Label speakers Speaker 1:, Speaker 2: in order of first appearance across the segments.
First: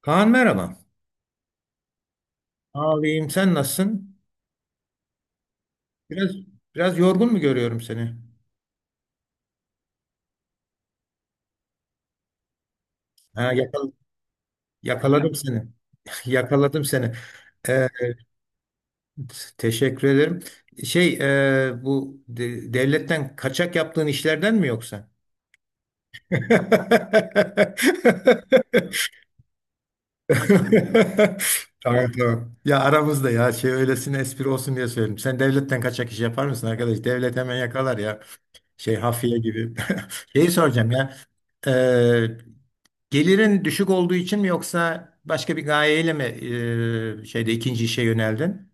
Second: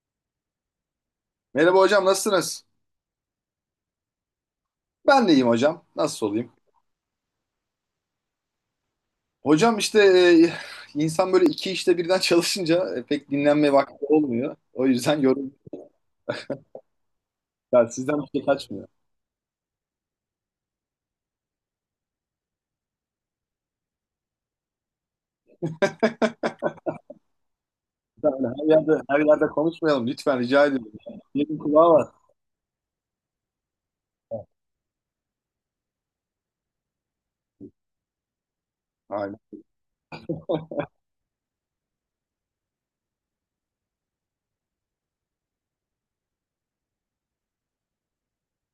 Speaker 1: Kaan merhaba.
Speaker 2: Merhaba hocam, nasılsınız?
Speaker 1: Ağlayayım sen nasılsın?
Speaker 2: Ben de iyiyim hocam. Nasıl
Speaker 1: Biraz
Speaker 2: olayım?
Speaker 1: biraz yorgun mu görüyorum seni?
Speaker 2: Hocam işte insan böyle iki işte birden çalışınca pek
Speaker 1: Ha,
Speaker 2: dinlenme vakti olmuyor. O yüzden
Speaker 1: yakaladım
Speaker 2: yorum
Speaker 1: seni. Yakaladım seni. Ee,
Speaker 2: yani sizden bir şey kaçmıyor.
Speaker 1: teşekkür ederim. Şey bu devletten kaçak yaptığın işlerden mi yoksa?
Speaker 2: Lütfen öyle her yerde her yerde konuşmayalım, lütfen rica ediyorum. Yerin kulağı var.
Speaker 1: Tamam tamam. Ya aramızda ya öylesine espri olsun diye söyledim. Sen devletten kaçak iş yapar mısın arkadaş? Devlet hemen yakalar ya. Hafiye
Speaker 2: Aynen.
Speaker 1: gibi. Şeyi soracağım ya. Ee, Gelirin düşük olduğu için mi yoksa başka bir gayeyle mi e, şeyde ikinci işe yöneldin?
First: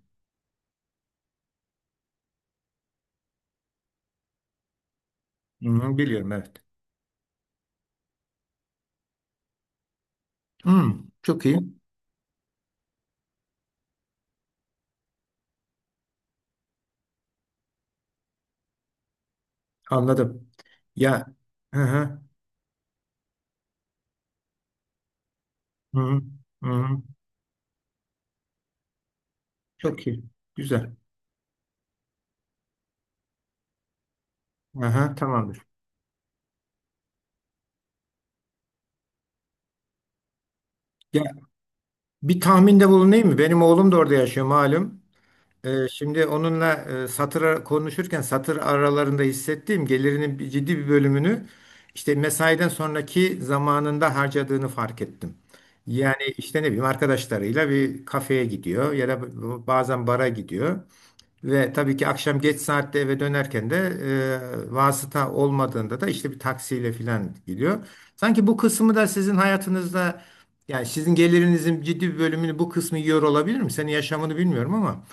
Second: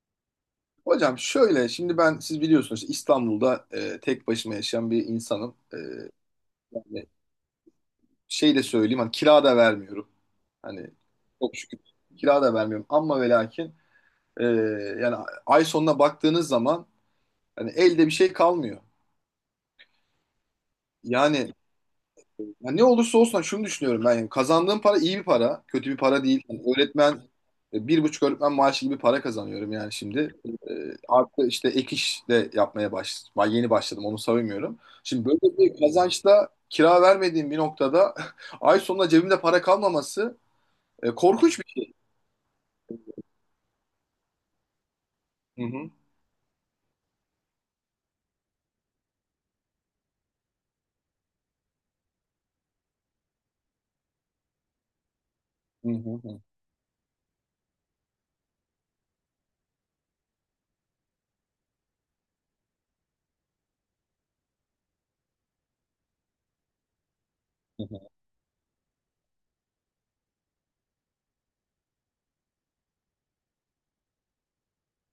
Speaker 2: Hocam şöyle, şimdi ben, siz biliyorsunuz işte İstanbul'da tek başıma yaşayan bir insanım.
Speaker 1: Hı, biliyorum evet.
Speaker 2: Yani şey de söyleyeyim, hani kira da vermiyorum.
Speaker 1: Hı,
Speaker 2: Hani
Speaker 1: çok
Speaker 2: çok
Speaker 1: iyi.
Speaker 2: şükür kira da vermiyorum ama ve lakin e, yani ay sonuna baktığınız zaman hani elde bir şey kalmıyor.
Speaker 1: Anladım. Ya,
Speaker 2: Yani,
Speaker 1: hı hı,
Speaker 2: ya ne olursa olsun, hani şunu düşünüyorum ben. Yani kazandığım para iyi bir para. Kötü bir
Speaker 1: hı,
Speaker 2: para değil. Yani
Speaker 1: hı,
Speaker 2: öğretmen, bir buçuk öğretmen maaşı gibi para kazanıyorum yani
Speaker 1: çok iyi.
Speaker 2: şimdi. E,
Speaker 1: Güzel.
Speaker 2: Artı işte ek iş de yapmaya başladım. Ben yeni başladım, onu savunmuyorum.
Speaker 1: Hı,
Speaker 2: Şimdi böyle
Speaker 1: tamamdır.
Speaker 2: bir kazançta, kira vermediğim bir noktada, ay sonunda cebimde para kalmaması
Speaker 1: Ya,
Speaker 2: korkunç bir şey.
Speaker 1: bir tahminde bulunayım mı? Benim oğlum da orada yaşıyor malum.
Speaker 2: Hı
Speaker 1: Ee,
Speaker 2: hı.
Speaker 1: şimdi onunla konuşurken satır aralarında hissettiğim gelirinin ciddi bir bölümünü işte mesaiden sonraki zamanında harcadığını fark ettim.
Speaker 2: Hı
Speaker 1: Yani
Speaker 2: hı
Speaker 1: işte ne bileyim arkadaşlarıyla bir kafeye gidiyor ya da bazen bara gidiyor. Ve tabii ki akşam geç saatte eve dönerken de vasıta olmadığında da işte bir taksiyle falan gidiyor.
Speaker 2: hı.
Speaker 1: Sanki bu kısmı da sizin hayatınızda yani sizin gelirinizin ciddi bir bölümünü bu kısmı yiyor olabilir mi? Senin yaşamını bilmiyorum ama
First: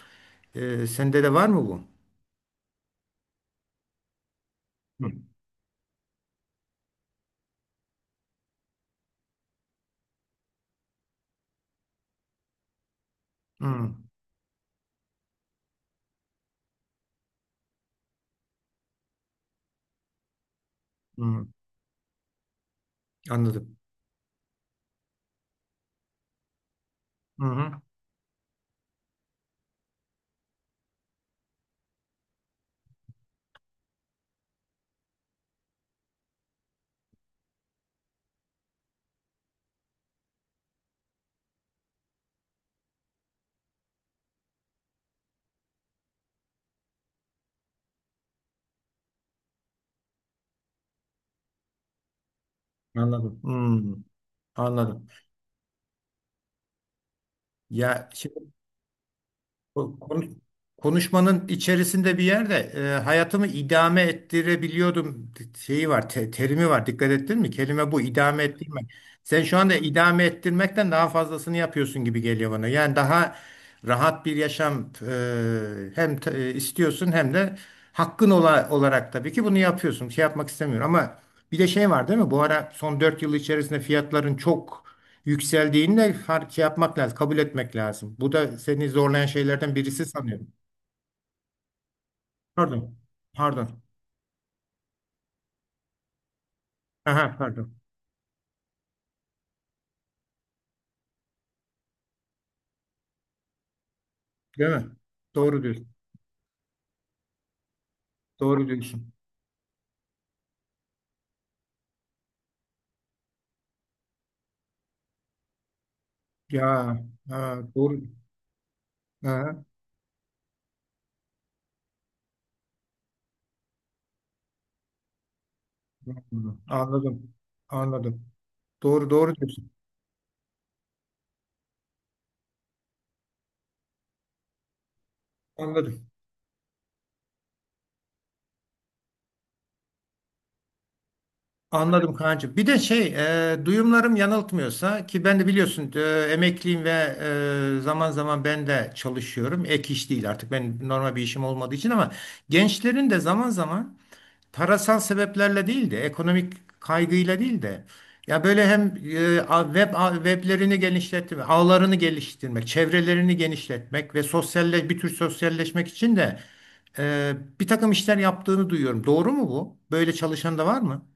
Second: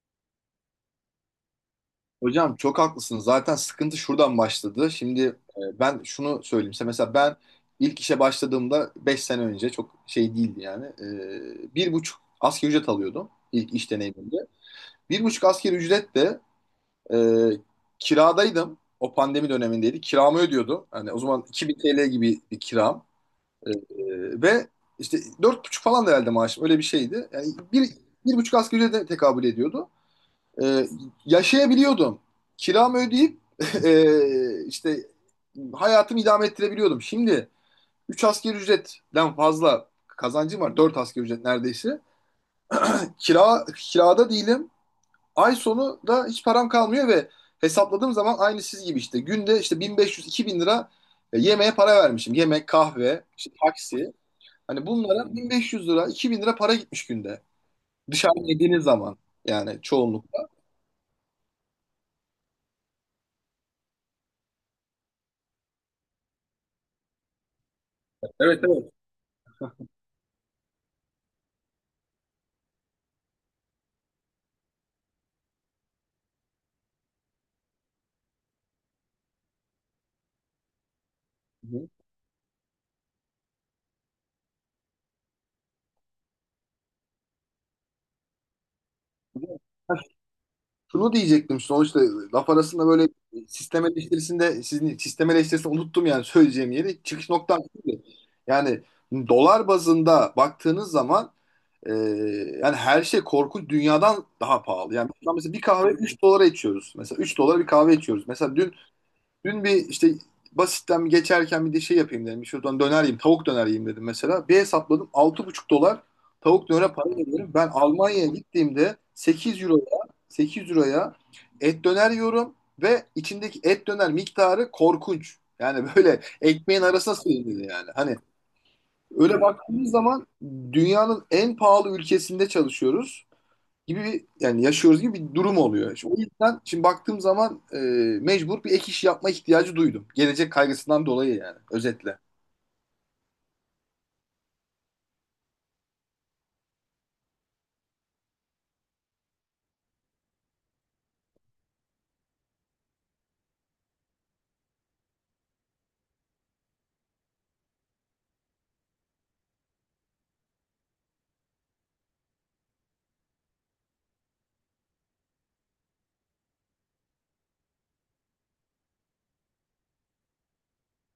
Speaker 1: sende de var mı bu?
Speaker 2: Hocam çok haklısınız. Zaten sıkıntı şuradan başladı.
Speaker 1: Hı.
Speaker 2: Şimdi ben şunu söyleyeyim size. Mesela ben ilk işe başladığımda, 5 sene önce, çok şey değildi yani. 1,5 asgari ücret alıyordum ilk iş
Speaker 1: Hı.
Speaker 2: deneyimimde. 1,5 asgari ücretle e, kiradaydım. O pandemi dönemindeydi. Kiramı ödüyordum. Hani o zaman
Speaker 1: Hı.
Speaker 2: 2000 TL gibi bir kiram. E, e,
Speaker 1: Anladım.
Speaker 2: Ve işte 4,5 falan da herhalde maaşım. Öyle bir şeydi.
Speaker 1: Hı
Speaker 2: Yani
Speaker 1: hı.
Speaker 2: bir, bir buçuk asgari ücrete tekabül ediyordu. Ee, Yaşayabiliyordum. Kiramı ödeyip işte hayatımı idame ettirebiliyordum. Şimdi 3 asgari ücretten fazla kazancım var, 4 asgari ücret neredeyse. Kirada değilim. Ay sonu da hiç param kalmıyor ve hesapladığım zaman, aynı siz gibi işte, günde işte 1500-2000 lira yemeğe para vermişim. Yemek, kahve,
Speaker 1: Anladım.
Speaker 2: işte
Speaker 1: Hı.
Speaker 2: taksi. Hani
Speaker 1: Anladım.
Speaker 2: bunlara 1500 lira, 2000 lira para gitmiş günde.
Speaker 1: Ya,
Speaker 2: Dışarıda
Speaker 1: şimdi
Speaker 2: yediğiniz zaman yani,
Speaker 1: Bu kon-
Speaker 2: çoğunlukla.
Speaker 1: Konuşmanın içerisinde bir yerde hayatımı idame ettirebiliyordum şeyi var, terimi var. Dikkat ettin mi? Kelime bu, idame
Speaker 2: Evet,
Speaker 1: ettirmek.
Speaker 2: evet.
Speaker 1: Sen şu anda idame ettirmekten daha fazlasını yapıyorsun gibi geliyor bana. Yani daha rahat bir yaşam hem istiyorsun hem de hakkın olarak tabii ki bunu yapıyorsun. Şey yapmak istemiyorum ama bir de
Speaker 2: Hı
Speaker 1: şey var değil mi? Bu ara son 4 yıl içerisinde fiyatların çok yükseldiğinde fark şey yapmak lazım, kabul etmek lazım. Bu da seni zorlayan şeylerden
Speaker 2: hı.
Speaker 1: birisi sanıyorum.
Speaker 2: Şunu diyecektim: Sonuçta laf arasında
Speaker 1: Pardon.
Speaker 2: böyle
Speaker 1: Pardon.
Speaker 2: sistem eleştirisinde, sizin sistem eleştirisini unuttum yani, söyleyeceğim yeri, çıkış
Speaker 1: Aha,
Speaker 2: noktam
Speaker 1: pardon.
Speaker 2: şuydu. Yani dolar bazında baktığınız zaman, e, yani her şey korkunç, dünyadan daha
Speaker 1: Değil mi?
Speaker 2: pahalı. Yani şu an mesela bir
Speaker 1: Doğru diyorsun.
Speaker 2: kahve 3 dolara içiyoruz. Mesela 3 dolara bir kahve içiyoruz. Mesela
Speaker 1: Doğru
Speaker 2: dün
Speaker 1: diyorsun.
Speaker 2: Dün bir işte basitten bir geçerken bir de şey yapayım dedim. Şuradan döner yiyeyim. Tavuk döner yiyeyim dedim mesela. Bir hesapladım, 6,5 dolar tavuk dönere
Speaker 1: Ya,
Speaker 2: para veriyorum.
Speaker 1: ha,
Speaker 2: Ben
Speaker 1: doğru.
Speaker 2: Almanya'ya gittiğimde sekiz
Speaker 1: Aha,
Speaker 2: euroya sekiz euroya et döner yiyorum ve içindeki et döner miktarı korkunç. Yani böyle
Speaker 1: doğru.
Speaker 2: ekmeğin arasına
Speaker 1: Anladım.
Speaker 2: sığmıyor yani. Hani
Speaker 1: Anladım. Doğru, doğru
Speaker 2: öyle
Speaker 1: diyorsun.
Speaker 2: baktığımız zaman dünyanın en pahalı ülkesinde çalışıyoruz gibi bir, yani yaşıyoruz gibi bir durum oluyor. İşte
Speaker 1: Anladım.
Speaker 2: o yüzden şimdi baktığım zaman mecbur bir ek iş yapma ihtiyacı duydum. Gelecek kaygısından dolayı yani,
Speaker 1: Anladım
Speaker 2: özetle.
Speaker 1: Kaan'cığım. Bir de duyumlarım yanıltmıyorsa ki ben de biliyorsun emekliyim ve zaman zaman ben de çalışıyorum. Ek iş değil artık ben normal bir işim olmadığı için ama gençlerin de zaman zaman parasal sebeplerle değil de ekonomik kaygıyla değil de ya böyle hem weblerini genişletmek, ağlarını geliştirmek, çevrelerini genişletmek ve sosyalle bir tür sosyalleşmek için de e, bir takım işler yaptığını duyuyorum. Doğru mu bu? Böyle çalışan da var mı?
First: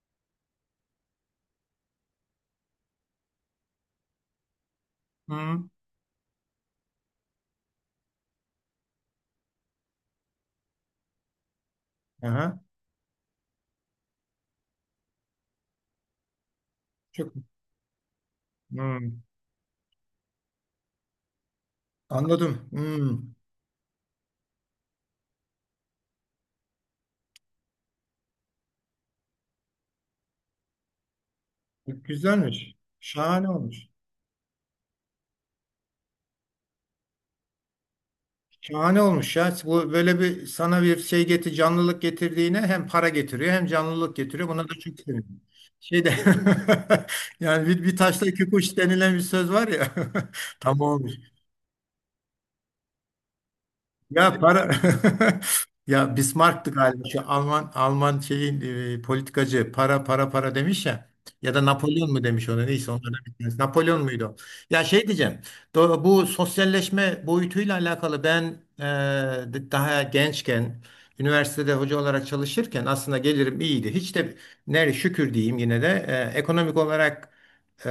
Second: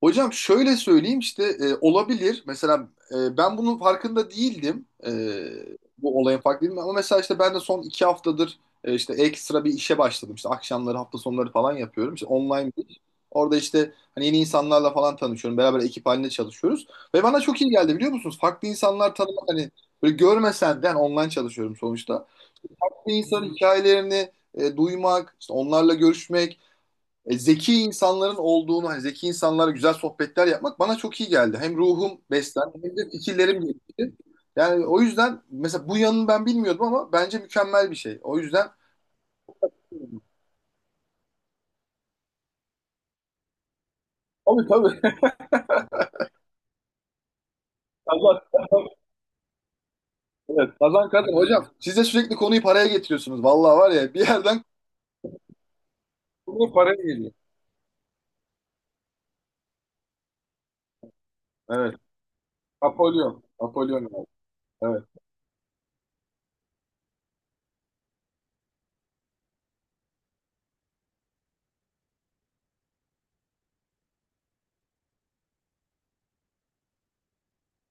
Speaker 2: Hocam şöyle söyleyeyim işte, olabilir. Mesela ben bunun farkında değildim.
Speaker 1: Hı.
Speaker 2: Bu olayın farkında değildim. Ama mesela işte ben de son 2 haftadır işte ekstra bir işe başladım. İşte akşamları, hafta sonları falan yapıyorum. İşte
Speaker 1: Aha.
Speaker 2: online bir iş. Orada işte hani yeni insanlarla falan tanışıyorum. Beraber ekip halinde çalışıyoruz. Ve
Speaker 1: Çok.
Speaker 2: bana çok iyi geldi, biliyor musunuz? Farklı insanlar
Speaker 1: Hmm.
Speaker 2: tanımak, hani böyle görmesen de, yani online çalışıyorum sonuçta.
Speaker 1: Anladım.
Speaker 2: Bir
Speaker 1: Hmm.
Speaker 2: insanın hikayelerini duymak, işte onlarla görüşmek, zeki insanların olduğunu, hani zeki insanlara güzel sohbetler yapmak bana çok iyi geldi. Hem ruhum
Speaker 1: Güzelmiş.
Speaker 2: beslendi hem de
Speaker 1: Şahane
Speaker 2: fikirlerim
Speaker 1: olmuş.
Speaker 2: gelişti. Yani o yüzden mesela bu yanını ben bilmiyordum ama bence mükemmel bir şey. O yüzden.
Speaker 1: Şahane olmuş ya. Bu böyle bir sana bir şey getir, canlılık getirdiğine hem para getiriyor hem canlılık getiriyor. Buna
Speaker 2: Tabii,
Speaker 1: da çok
Speaker 2: tabii.
Speaker 1: sevindim. Şeyde yani bir taşla iki
Speaker 2: Kazan,
Speaker 1: kuş denilen bir söz var ya.
Speaker 2: evet.
Speaker 1: Tam
Speaker 2: Kazan
Speaker 1: olmuş.
Speaker 2: kazan. Hocam siz de sürekli konuyu paraya getiriyorsunuz. Vallahi var ya, bir
Speaker 1: Ya,
Speaker 2: yerden
Speaker 1: para ya Bismarck'tı
Speaker 2: konu paraya
Speaker 1: galiba şu
Speaker 2: geliyor.
Speaker 1: Alman şeyin politikacı para para para demiş ya, ya da
Speaker 2: Evet.
Speaker 1: Napolyon mu demiş ona, neyse onlardan bir
Speaker 2: Napolyon.
Speaker 1: tanesi. Napolyon
Speaker 2: Napolyon,
Speaker 1: muydu
Speaker 2: abi.
Speaker 1: o? Ya,
Speaker 2: Evet.
Speaker 1: şey diyeceğim bu sosyalleşme boyutuyla alakalı ben e, daha gençken üniversitede hoca olarak çalışırken aslında gelirim iyiydi. Hiç de nere şükür diyeyim yine de ekonomik olarak ee,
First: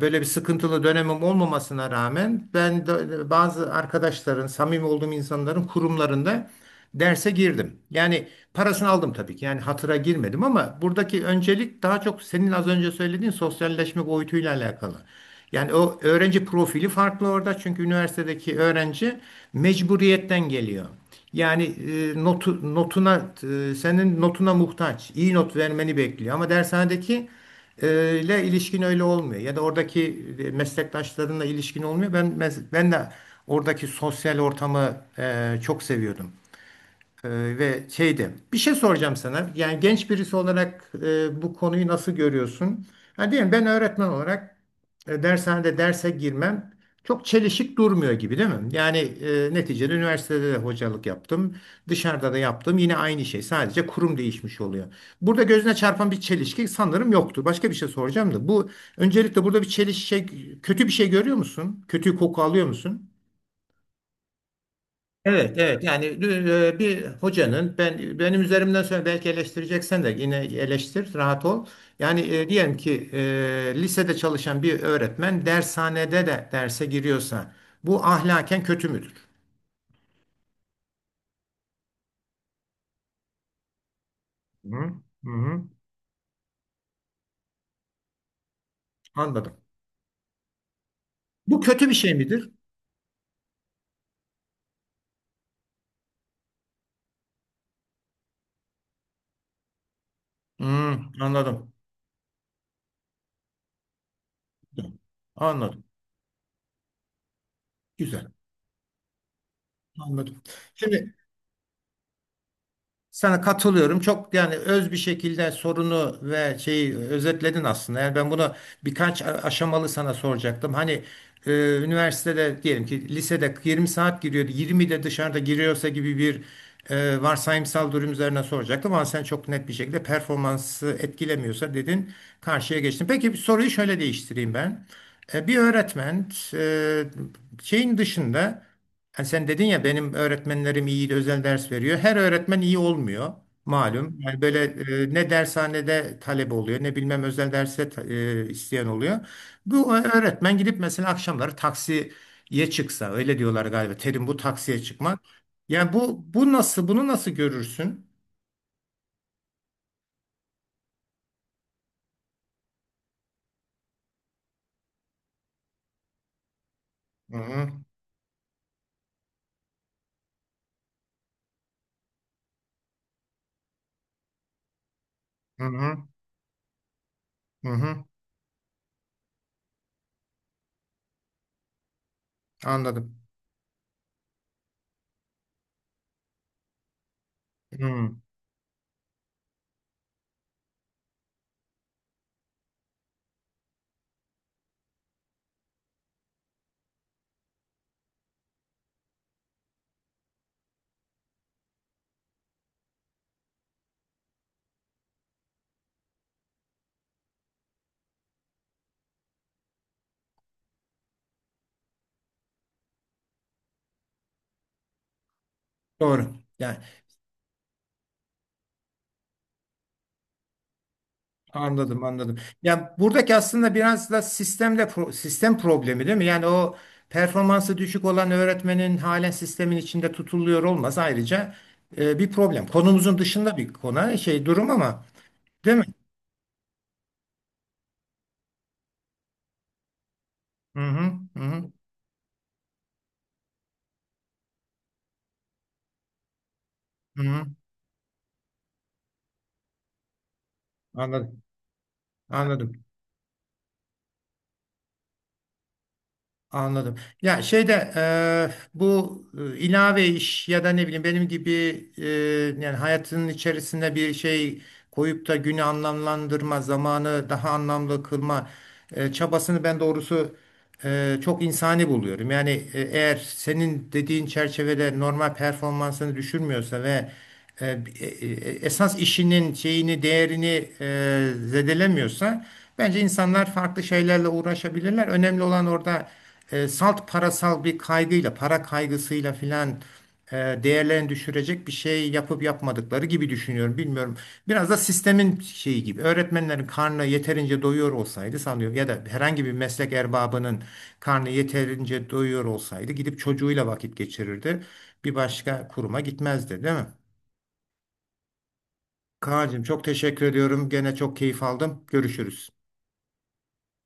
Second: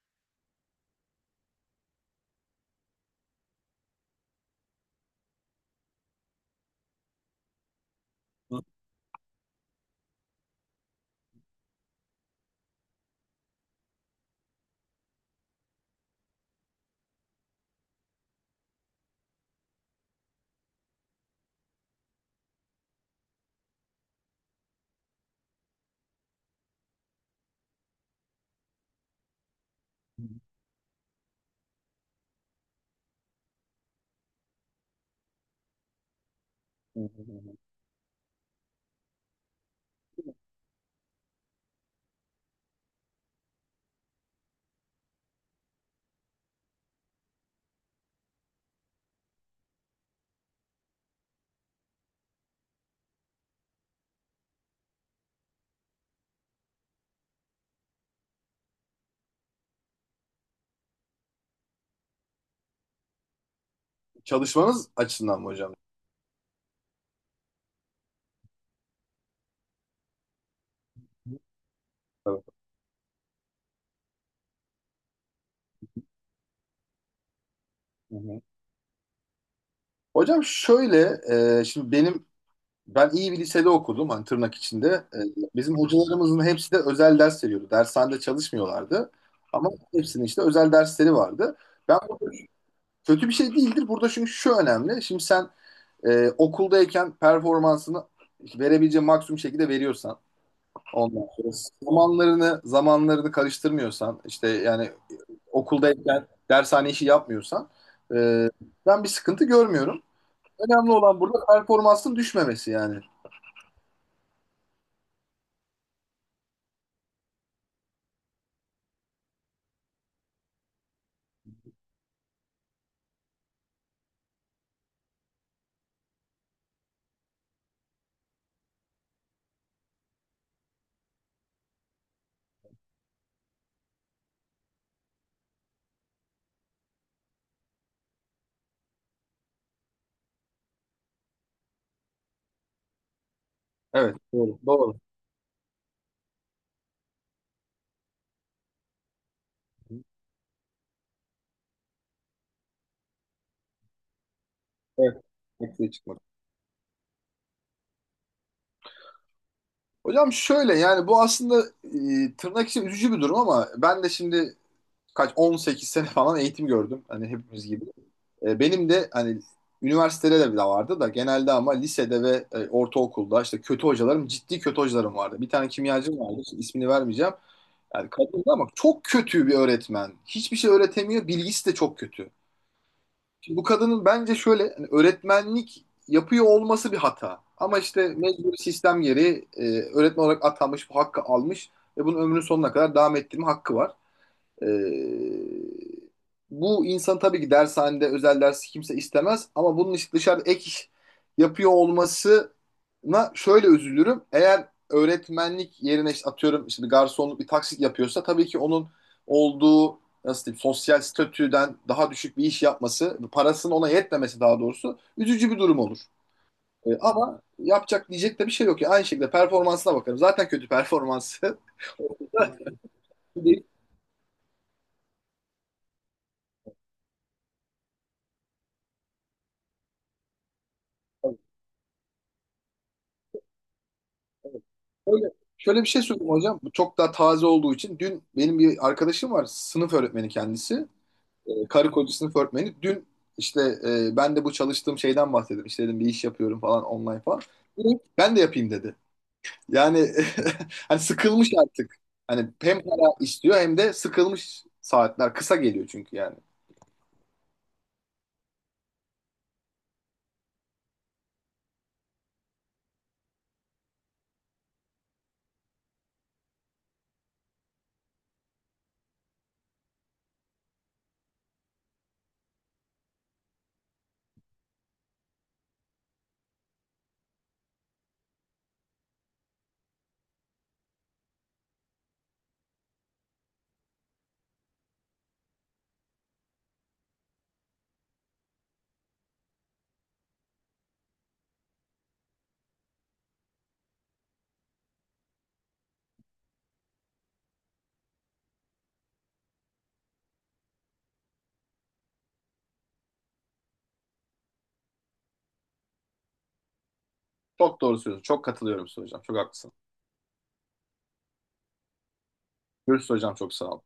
Speaker 1: böyle bir sıkıntılı dönemim olmamasına rağmen ben bazı arkadaşların, samimi olduğum insanların kurumlarında derse girdim. Yani parasını aldım tabii ki. Yani hatıra girmedim ama buradaki öncelik daha çok senin az önce söylediğin sosyalleşme boyutuyla alakalı. Yani o öğrenci profili farklı orada çünkü üniversitedeki öğrenci mecburiyetten geliyor. Yani senin notuna muhtaç, iyi not vermeni bekliyor ama dershanedeki ile ilişkin öyle olmuyor. Ya da oradaki meslektaşlarınla ilişkin olmuyor. Ben de oradaki sosyal ortamı çok seviyordum. Ee, ve bir şey soracağım sana. Yani genç birisi olarak bu konuyu nasıl görüyorsun? Ha, diyelim ben öğretmen olarak dershanede derse girmem çok çelişik durmuyor gibi değil mi? Yani neticede üniversitede de hocalık yaptım. Dışarıda da yaptım. Yine aynı şey. Sadece kurum değişmiş oluyor. Burada gözüne çarpan bir çelişki sanırım yoktur. Başka bir şey soracağım da. Bu öncelikle burada bir çelişki kötü bir şey görüyor musun? Kötü koku alıyor musun?
Speaker 2: Çalışmanız açısından mı
Speaker 1: Evet,
Speaker 2: hocam?
Speaker 1: evet. Yani bir hocanın benim üzerimden sonra belki eleştireceksen de yine eleştir, rahat ol. Yani
Speaker 2: Evet.
Speaker 1: diyelim ki lisede çalışan bir öğretmen dershanede de derse giriyorsa bu
Speaker 2: Hı hı.
Speaker 1: ahlaken kötü müdür?
Speaker 2: Hocam şöyle, şimdi ben iyi bir lisede okudum hani, tırnak
Speaker 1: Hı,
Speaker 2: içinde. Ee,
Speaker 1: hı,
Speaker 2: Bizim hocalarımızın hepsi de özel ders veriyordu. Dershanede çalışmıyorlardı.
Speaker 1: anladım.
Speaker 2: Ama hepsinin işte özel dersleri vardı.
Speaker 1: Bu kötü bir
Speaker 2: Ben
Speaker 1: şey
Speaker 2: burada
Speaker 1: midir?
Speaker 2: kötü bir şey değildir. Burada çünkü şu önemli: Şimdi sen okuldayken performansını verebileceğin maksimum şekilde veriyorsan,
Speaker 1: Hı,
Speaker 2: ondan sonra
Speaker 1: anladım.
Speaker 2: zamanlarını karıştırmıyorsan işte, yani
Speaker 1: Anladım.
Speaker 2: okuldayken dershane işi yapmıyorsan,
Speaker 1: Güzel.
Speaker 2: e, ben bir sıkıntı görmüyorum.
Speaker 1: Anladım.
Speaker 2: Önemli
Speaker 1: Şimdi
Speaker 2: olan burada performansın düşmemesi yani.
Speaker 1: sana katılıyorum. Çok yani öz bir şekilde sorunu ve şeyi özetledin aslında. Yani ben bunu birkaç aşamalı sana soracaktım. Hani e, üniversitede diyelim ki lisede 20 saat giriyordu. 20 de dışarıda giriyorsa gibi bir varsayımsal durum üzerine soracaktım. Ama sen çok net bir şekilde performansı etkilemiyorsa dedin, karşıya geçtin. Peki bir soruyu şöyle değiştireyim ben. Bir öğretmen e, şeyin dışında. Ha, sen dedin ya benim öğretmenlerim iyi özel ders veriyor. Her öğretmen iyi olmuyor malum.
Speaker 2: Evet,
Speaker 1: Yani
Speaker 2: doğru.
Speaker 1: böyle
Speaker 2: Doğru.
Speaker 1: ne dershanede talep oluyor ne bilmem özel derse isteyen oluyor. Bu öğretmen gidip mesela akşamları taksiye çıksa, öyle diyorlar galiba. Terim bu, taksiye çıkmak.
Speaker 2: Evet. Eksiğe
Speaker 1: Yani
Speaker 2: çıkmadı.
Speaker 1: bu bu nasıl bunu nasıl görürsün?
Speaker 2: Hocam şöyle, yani bu aslında tırnak için üzücü bir durum, ama ben de şimdi kaç, 18 sene falan eğitim gördüm. Hani
Speaker 1: Hı
Speaker 2: hepimiz
Speaker 1: hı,
Speaker 2: gibi. Benim de hani üniversitede de bir vardı da, genelde ama lisede ve ortaokulda işte kötü hocalarım, ciddi kötü hocalarım vardı. Bir
Speaker 1: hı
Speaker 2: tane
Speaker 1: hı,
Speaker 2: kimyacım vardı işte, ismini vermeyeceğim.
Speaker 1: hı hı.
Speaker 2: Yani kadındı ama çok kötü bir öğretmen. Hiçbir şey öğretemiyor. Bilgisi de çok kötü.
Speaker 1: Anladım.
Speaker 2: Şimdi bu kadının bence şöyle, hani öğretmenlik yapıyor olması bir hata. Ama işte
Speaker 1: Hı,
Speaker 2: mecbur sistem gereği öğretmen olarak atanmış, bu hakkı almış ve bunun ömrünün sonuna kadar devam ettirme hakkı var. Ee, Bu insan tabii ki dershanede, özel dersi kimse istemez ama bunun işte dışarıda ek iş yapıyor olmasına şöyle üzülürüm. Eğer öğretmenlik yerine işte, atıyorum işte, bir garsonluk, bir taksit yapıyorsa, tabii ki onun olduğu, nasıl diyeyim, sosyal statüden daha düşük bir iş yapması, parasının ona yetmemesi daha doğrusu, üzücü bir durum olur.
Speaker 1: doğru. Yani
Speaker 2: Ama yapacak, diyecek de bir şey yok ya. Aynı şekilde performansına bakarım. Zaten kötü performansı.
Speaker 1: anladım, anladım. Yani buradaki aslında biraz da sistemle sistem problemi değil mi? Yani o performansı düşük olan öğretmenin halen sistemin içinde tutuluyor olması ayrıca bir problem. Konumuzun dışında bir konu, şey
Speaker 2: Öyle.
Speaker 1: durum ama
Speaker 2: Şöyle
Speaker 1: değil
Speaker 2: şöyle
Speaker 1: mi?
Speaker 2: bir şey söyleyeyim hocam. Bu çok daha taze olduğu için, dün benim bir arkadaşım var. Sınıf öğretmeni
Speaker 1: Hı
Speaker 2: kendisi.
Speaker 1: hı, hı hı,
Speaker 2: Karı koca sınıf öğretmeni. Dün işte ben de bu çalıştığım şeyden bahsettim. İşte dedim, bir iş yapıyorum falan, online
Speaker 1: hı
Speaker 2: falan.
Speaker 1: hı.
Speaker 2: Direkt ben de yapayım dedi. Yani, hani
Speaker 1: Anladım,
Speaker 2: sıkılmış artık. Hani hem
Speaker 1: anladım.
Speaker 2: para istiyor hem de sıkılmış, saatler kısa geliyor çünkü yani.
Speaker 1: Anladım. Ya şeyde bu e, ilave iş ya da ne bileyim benim gibi e, yani hayatının içerisinde bir şey koyup da günü anlamlandırma, zamanı daha anlamlı kılma çabasını ben doğrusu çok insani buluyorum. Yani eğer senin dediğin çerçevede normal performansını düşürmüyorsa ve e, esas işinin değerini zedelemiyorsa bence insanlar farklı şeylerle uğraşabilirler. Önemli olan orada salt parasal bir kaygıyla, para kaygısıyla filan değerlerini düşürecek bir şey yapıp yapmadıkları gibi düşünüyorum. Bilmiyorum. Biraz da sistemin şeyi gibi. Öğretmenlerin karnı yeterince doyuyor olsaydı sanıyorum ya da herhangi bir meslek erbabının karnı yeterince doyuyor olsaydı gidip çocuğuyla vakit geçirirdi. Bir başka kuruma gitmezdi, değil mi?
Speaker 2: Çok doğru söylüyorsun. Çok katılıyorum Su hocam. Çok
Speaker 1: Kaan'cığım
Speaker 2: haklısın.
Speaker 1: çok teşekkür ediyorum. Gene çok keyif aldım. Görüşürüz.
Speaker 2: Görüşürüz hocam. Çok sağ ol.